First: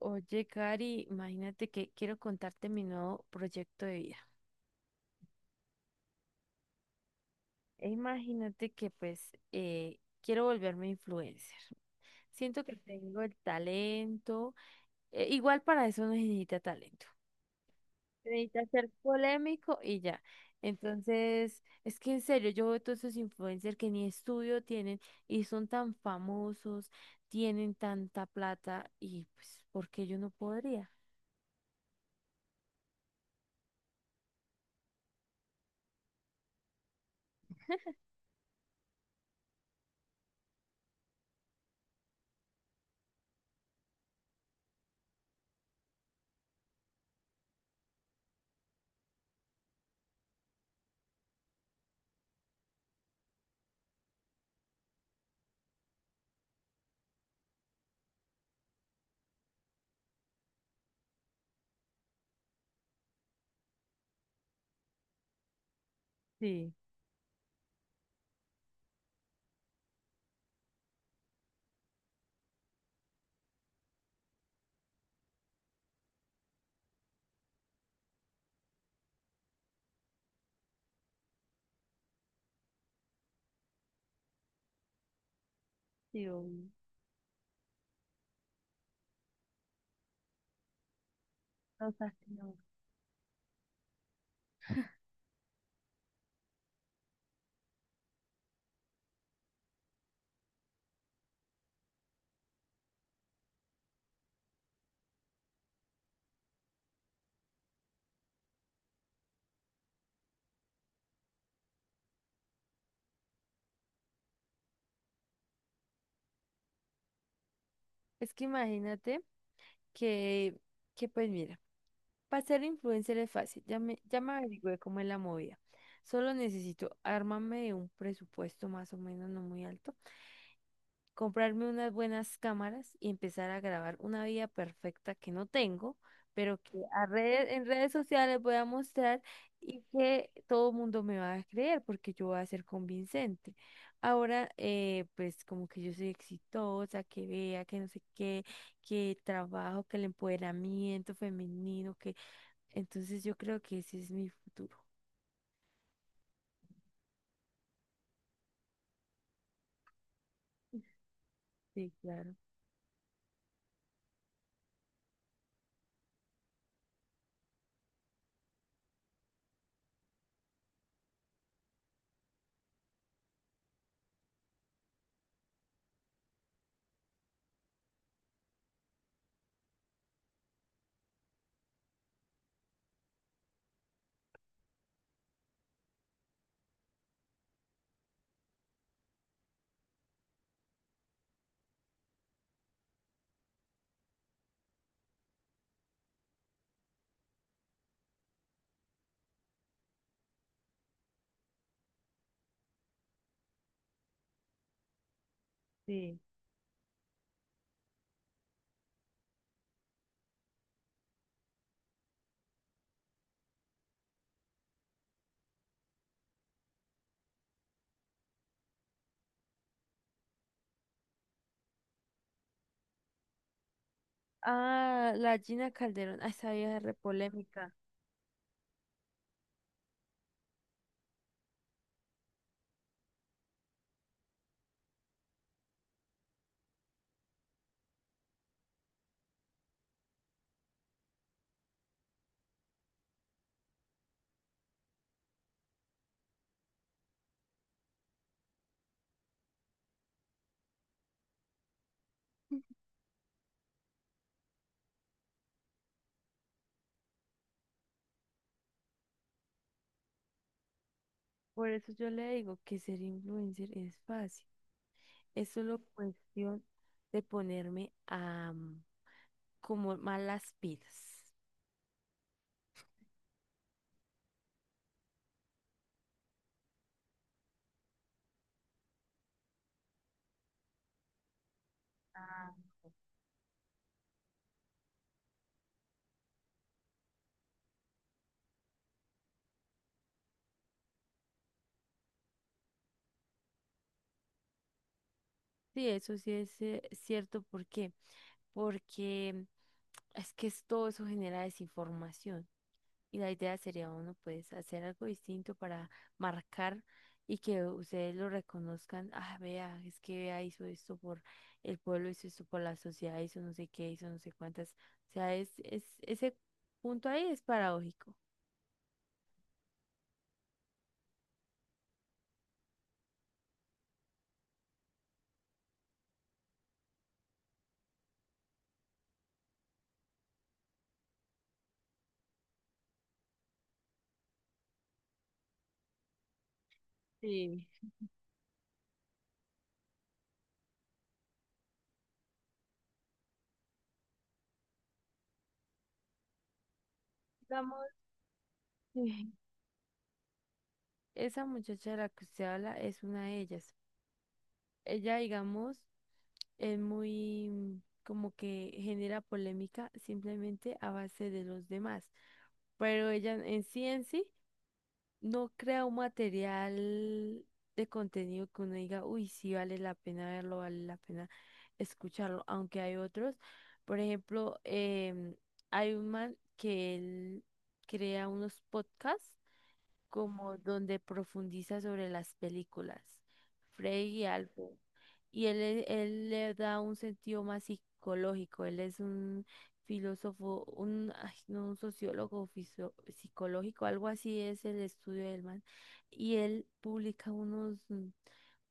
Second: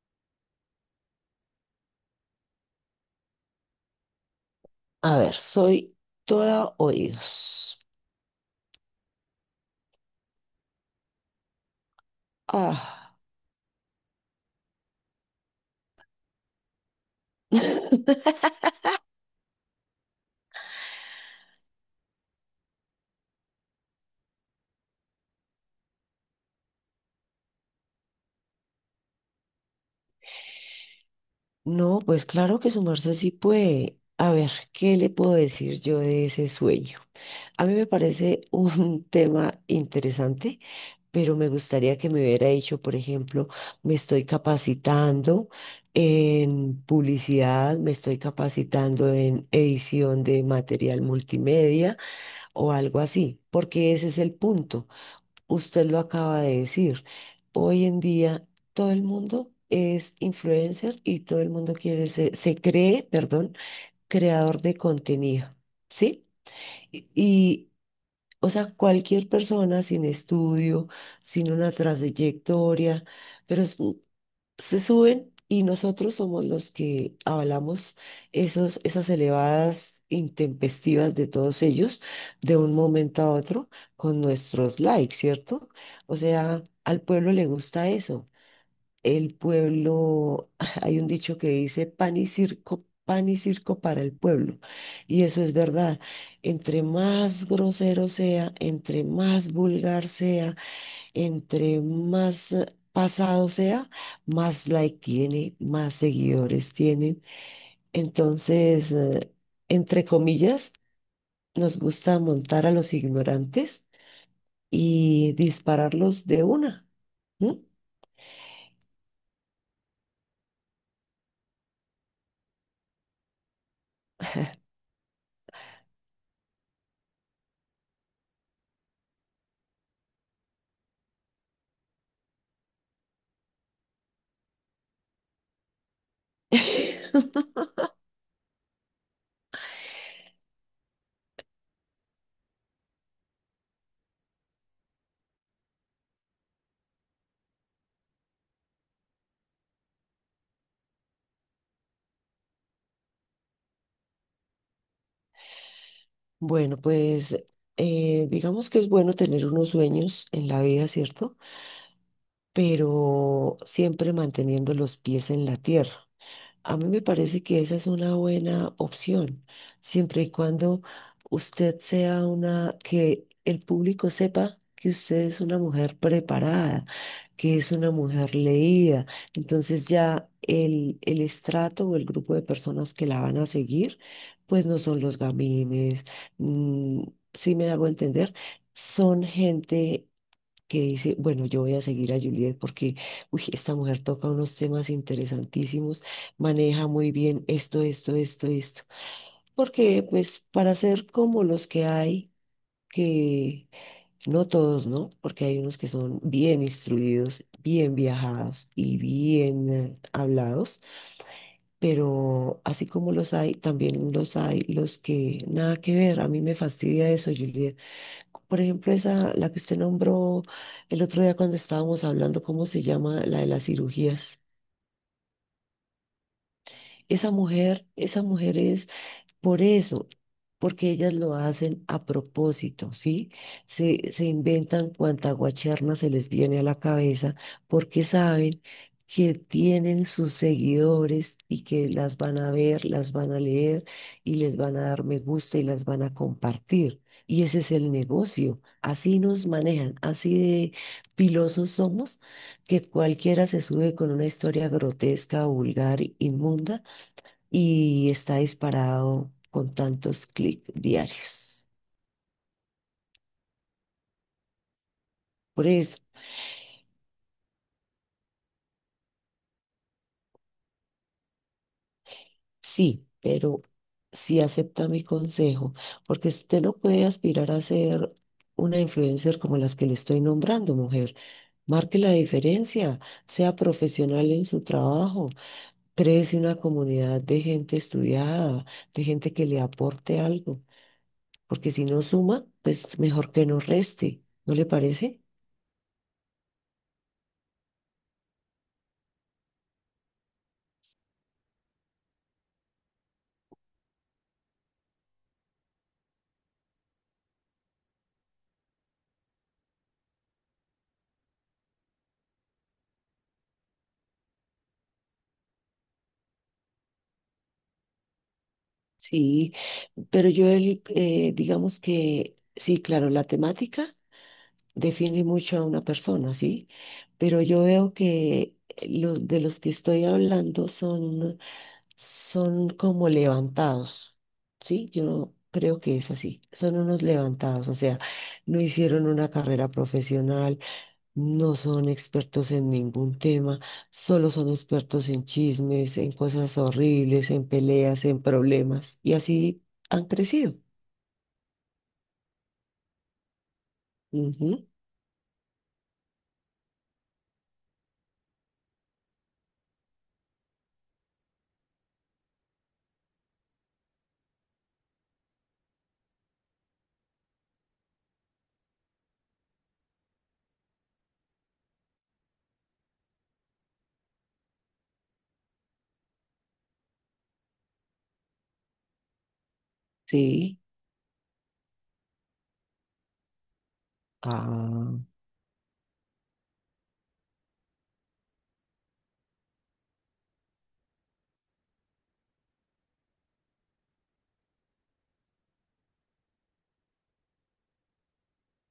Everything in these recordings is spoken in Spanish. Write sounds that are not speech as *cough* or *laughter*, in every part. Oye, Cari, imagínate que quiero contarte mi nuevo proyecto de vida. A ver, soy toda oídos. E imagínate que quiero volverme influencer. Siento que Ah. tengo el talento. Igual para eso no se necesita talento. Se necesita ser *laughs* polémico y ya. Entonces, es que en serio, yo veo todos esos influencers que ni estudio tienen y son tan famosos, tienen tanta plata y pues, ¿por qué yo no podría? No, pues claro que su merced sí puede. A ver, ¿qué le puedo decir yo de ese sueño? A mí me parece un *laughs* tema interesante, pero me gustaría que me hubiera dicho, por ejemplo, me estoy capacitando en publicidad, me estoy capacitando en edición de material multimedia o algo así, porque ese es el punto. Usted lo acaba de decir. Hoy en día todo el mundo es influencer y todo el mundo quiere se cree, perdón, creador de contenido, ¿sí? Sí, Y, o sea, cualquier persona sin estudio, sin una trayectoria, pero se suben y nosotros somos los que avalamos esos, esas elevadas intempestivas de todos ellos de un momento a otro con nuestros likes, ¿cierto? O sí, sea, obvio. al pueblo le gusta eso. El pueblo, *laughs* hay un dicho que dice O sea, pan y no. circo, pan y circo para el pueblo. Y eso es verdad. Entre más grosero sea, entre más vulgar sea, entre más pasado sea, más like tiene, más seguidores tienen. Entonces, entre comillas, nos gusta montar a los ignorantes y dispararlos de una. ¿M? Es que imagínate. que, que pues mira, para ser influencer es fácil, ya me averigüé cómo es la movida. Solo necesito armarme de un presupuesto más o menos no muy alto, comprarme unas buenas cámaras y empezar a grabar una vida perfecta que no tengo, pero que en redes sociales voy a mostrar y que todo el mundo me va a creer porque yo voy a ser convincente. Ahora, pues como que yo soy exitosa, que vea, que no sé qué, que el trabajo, que el empoderamiento femenino, que entonces yo creo que ese es mi futuro. Bueno, pues digamos que es bueno tener unos sueños en la vida, ¿cierto? Sí, claro, Pero siempre manteniendo los pies en la tierra. A mí me parece que esa es una buena opción, siempre y cuando usted sea una, que el público sepa que usted es una mujer preparada, que es una mujer leída. Entonces ya el estrato o el grupo de personas que la van a seguir, pues no son los gamines, mm, si me hago entender, son gente que dice, bueno, yo voy a seguir a Juliet porque, uy, esta mujer toca unos temas interesantísimos, maneja muy bien esto, esto, esto, esto. Porque, pues, para ser como los que hay, que no todos, ¿no? Porque hay unos que sí. son bien instruidos, bien viajados y bien hablados, pero así como los hay, también los hay los que nada que ver. A mí me fastidia eso, Juliet. Por ejemplo, esa, la que usted nombró el otro día cuando estábamos hablando, ¿cómo se llama? La de las cirugías. Ah, la Gina Calderón, ah, esa vieja es re polémica. Esa mujer es por eso, porque ellas lo hacen a propósito, ¿sí? Se inventan cuanta guacherna se les viene a la cabeza porque saben que tienen sus seguidores y que las van a ver, las van a leer y les van a dar me gusta y las van a compartir. Y ese es el negocio. Así nos manejan, así de pilosos somos, que cualquiera se sube con una historia grotesca, vulgar, inmunda y está disparado con tantos clics diarios. Por eso yo le digo que ser influencer es fácil. Es Por solo eso, cuestión de ponerme a como más las pilas. sí, pero sí acepta mi consejo, porque si usted no puede aspirar a ser una influencer como las que le estoy nombrando, mujer. Marque la diferencia, sea profesional en su trabajo, créese una comunidad de gente estudiada, de gente que le aporte algo, porque si no suma, pues mejor que no reste, ¿no le parece? Sí, eso sí es cierto. ¿Por qué? Porque todo eso genera desinformación. Y la idea sería uno, pues, hacer algo distinto para marcar y que ustedes lo reconozcan. Ah, vea, es que vea, hizo esto por el pueblo, hizo esto por la sociedad, hizo no sé qué, hizo no sé cuántas. O sea, ese punto ahí es paradójico. Sí, pero yo, digamos que, sí, claro, la temática define mucho a una persona, ¿sí? Pero yo veo que los de los que estoy hablando son, son como levantados, ¿sí? Yo creo que es así, son unos Sí. levantados, o sea, no hicieron una carrera profesional, no son expertos en ningún tema, solo son expertos en chismes, en cosas horribles, en Digamos, peleas, en problemas. Y sí, así han crecido. esa muchacha de la que usted habla es una de ellas. Ujú, Ella, digamos, es muy como que genera polémica simplemente a base de los demás. Pero ella en sí. No crea un material de contenido que uno diga, uy, sí vale la pena verlo, vale la pena escucharlo, aunque hay otros. Por ejemplo, hay un man que él crea unos podcasts como sí. donde profundiza sobre las películas. Freddy Albo Ah, y él le da un sentido más psicológico. Él es un filósofo, un, ay, no, un sociólogo psicológico, algo así es el estudio del man. Y él publica unos,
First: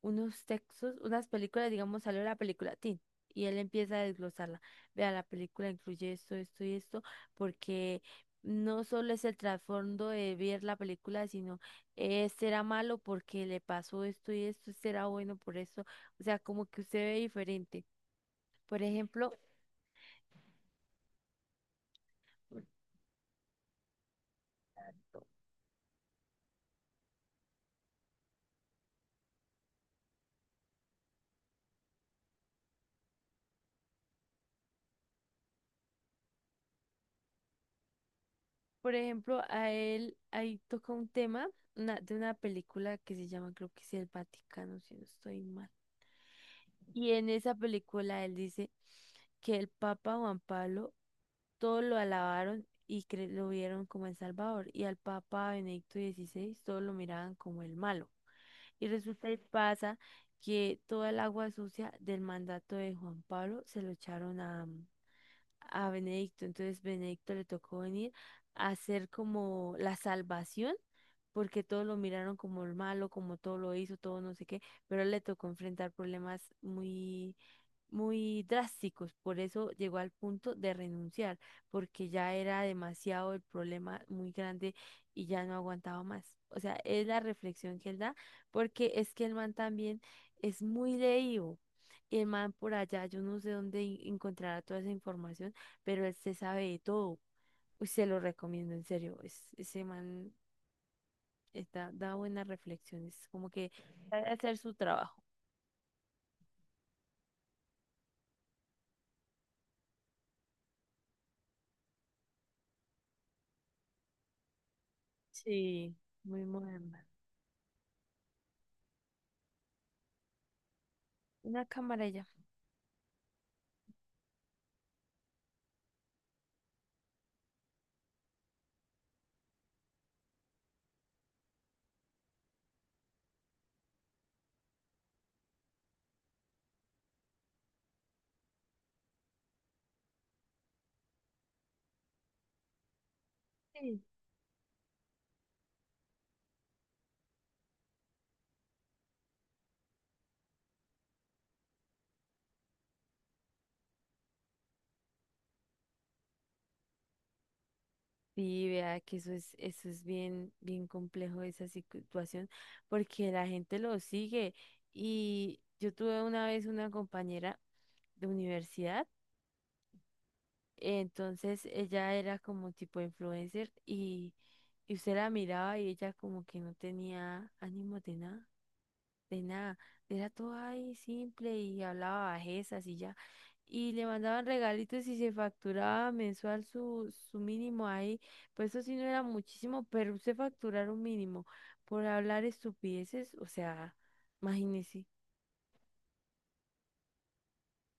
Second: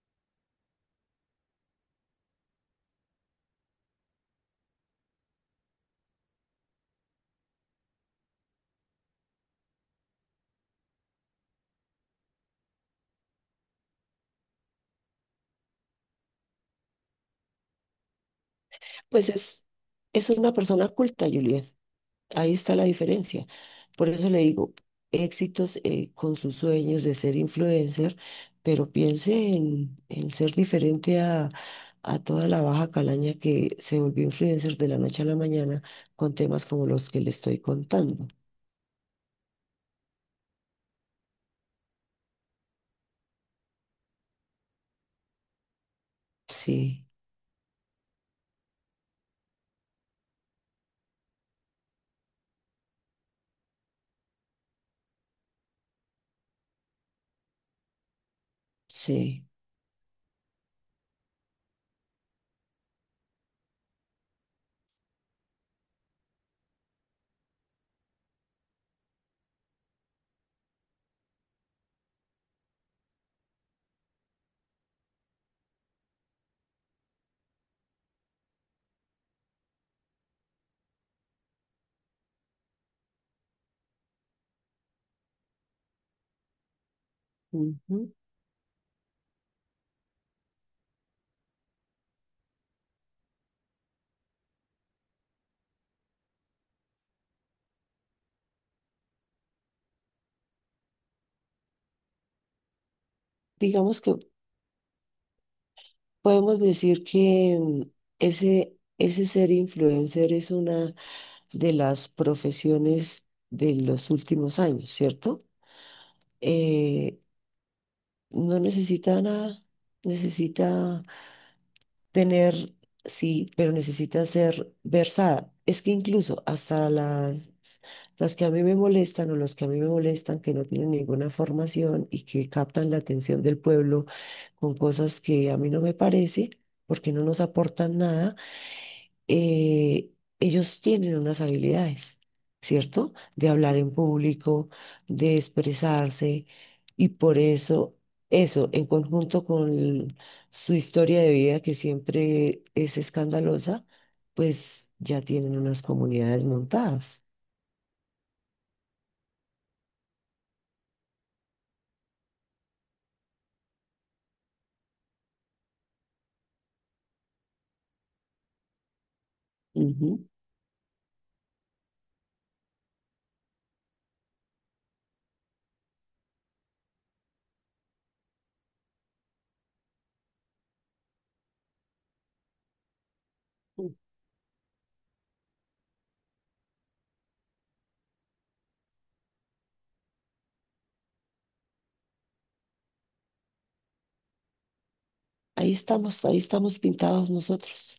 unos textos, unas películas, digamos, salió la película Tin. Y él empieza a desglosarla. Vea, la película incluye esto, esto y esto, porque no solo es el trasfondo de ver la película, sino este era malo porque le pasó esto y esto, este era bueno por esto. O sea, como que usted ve diferente. Por pues ejemplo, es una persona culta, Juliet. Ahí está la diferencia. Por eso le digo, éxitos con sus sueños de ser influencer, pero piense en ser diferente a toda la baja calaña que se volvió influencer de la noche a la mañana con temas como los que le estoy contando. por ejemplo, a él ahí toca un tema de una película que se llama, creo que es El Vaticano, si no estoy mal. Sí, Y en esa película él dice que el Papa Juan Pablo todos lo alabaron y lo vieron como el Salvador. Y al Papa Benedicto XVI todos lo miraban como el malo. Y resulta y sí. pasa que toda el agua sucia del mandato de Juan Pablo se lo echaron a Benedicto. Entonces Benedicto le tocó venir a hacer como la salvación, porque todos lo miraron como el malo, como todo lo hizo, todo no sé qué, pero a él le tocó enfrentar problemas muy drásticos, por eso llegó al punto de renunciar, porque ya era demasiado, el problema muy grande y ya no aguantaba más. O sea, es la reflexión que él Ujú. da, porque es que el man también es muy leído. Y el man por allá, yo no sé dónde encontrará toda esa información, pero él se sabe de todo. Uy, se lo recomiendo, en serio. Ese man está, da buenas reflexiones, como que Digamos que sabe hacer su trabajo. podemos decir que ese ser influencer es una de las profesiones de los últimos años, ¿cierto? Sí. Muy moderna. Eh, No necesita nada, necesita Una cámara ya. tener, sí, pero necesita ser versada. Es que incluso hasta las que a mí me molestan o los que a mí me molestan, que no tienen ninguna formación y que captan la atención del pueblo con cosas que a mí no me parece, porque no nos aportan nada, eh, ellos tienen unas habilidades, ¿cierto? De hablar en Sí, público, de expresarse, y por eso, en conjunto con su historia de vida, que siempre es escandalosa, pues ya tienen unas comunidades montadas. sí, vea que eso es bien, bien complejo esa situación, porque la gente lo sigue. Y yo tuve una vez una compañera de universidad, Ujú. entonces ella era como tipo influencer y usted la miraba y ella como que no tenía ánimo de nada. Era todo ahí simple y hablaba bajezas y ya. Y le mandaban regalitos y se facturaba mensual su mínimo ahí. Pues eso sí no era muchísimo, pero usted facturar un mínimo por hablar estupideces, o sea, imagínese. Ahí estamos pintados nosotros.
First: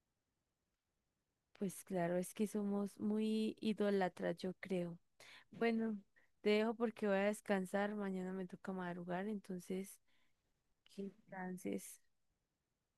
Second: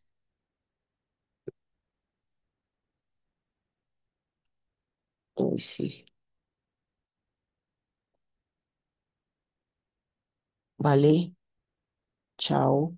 Pues claro, es que somos muy idólatras, yo creo. Uy, Bueno, sí. te dejo porque voy a descansar. Mañana me toca madrugar, entonces que Vale, descanses. chao.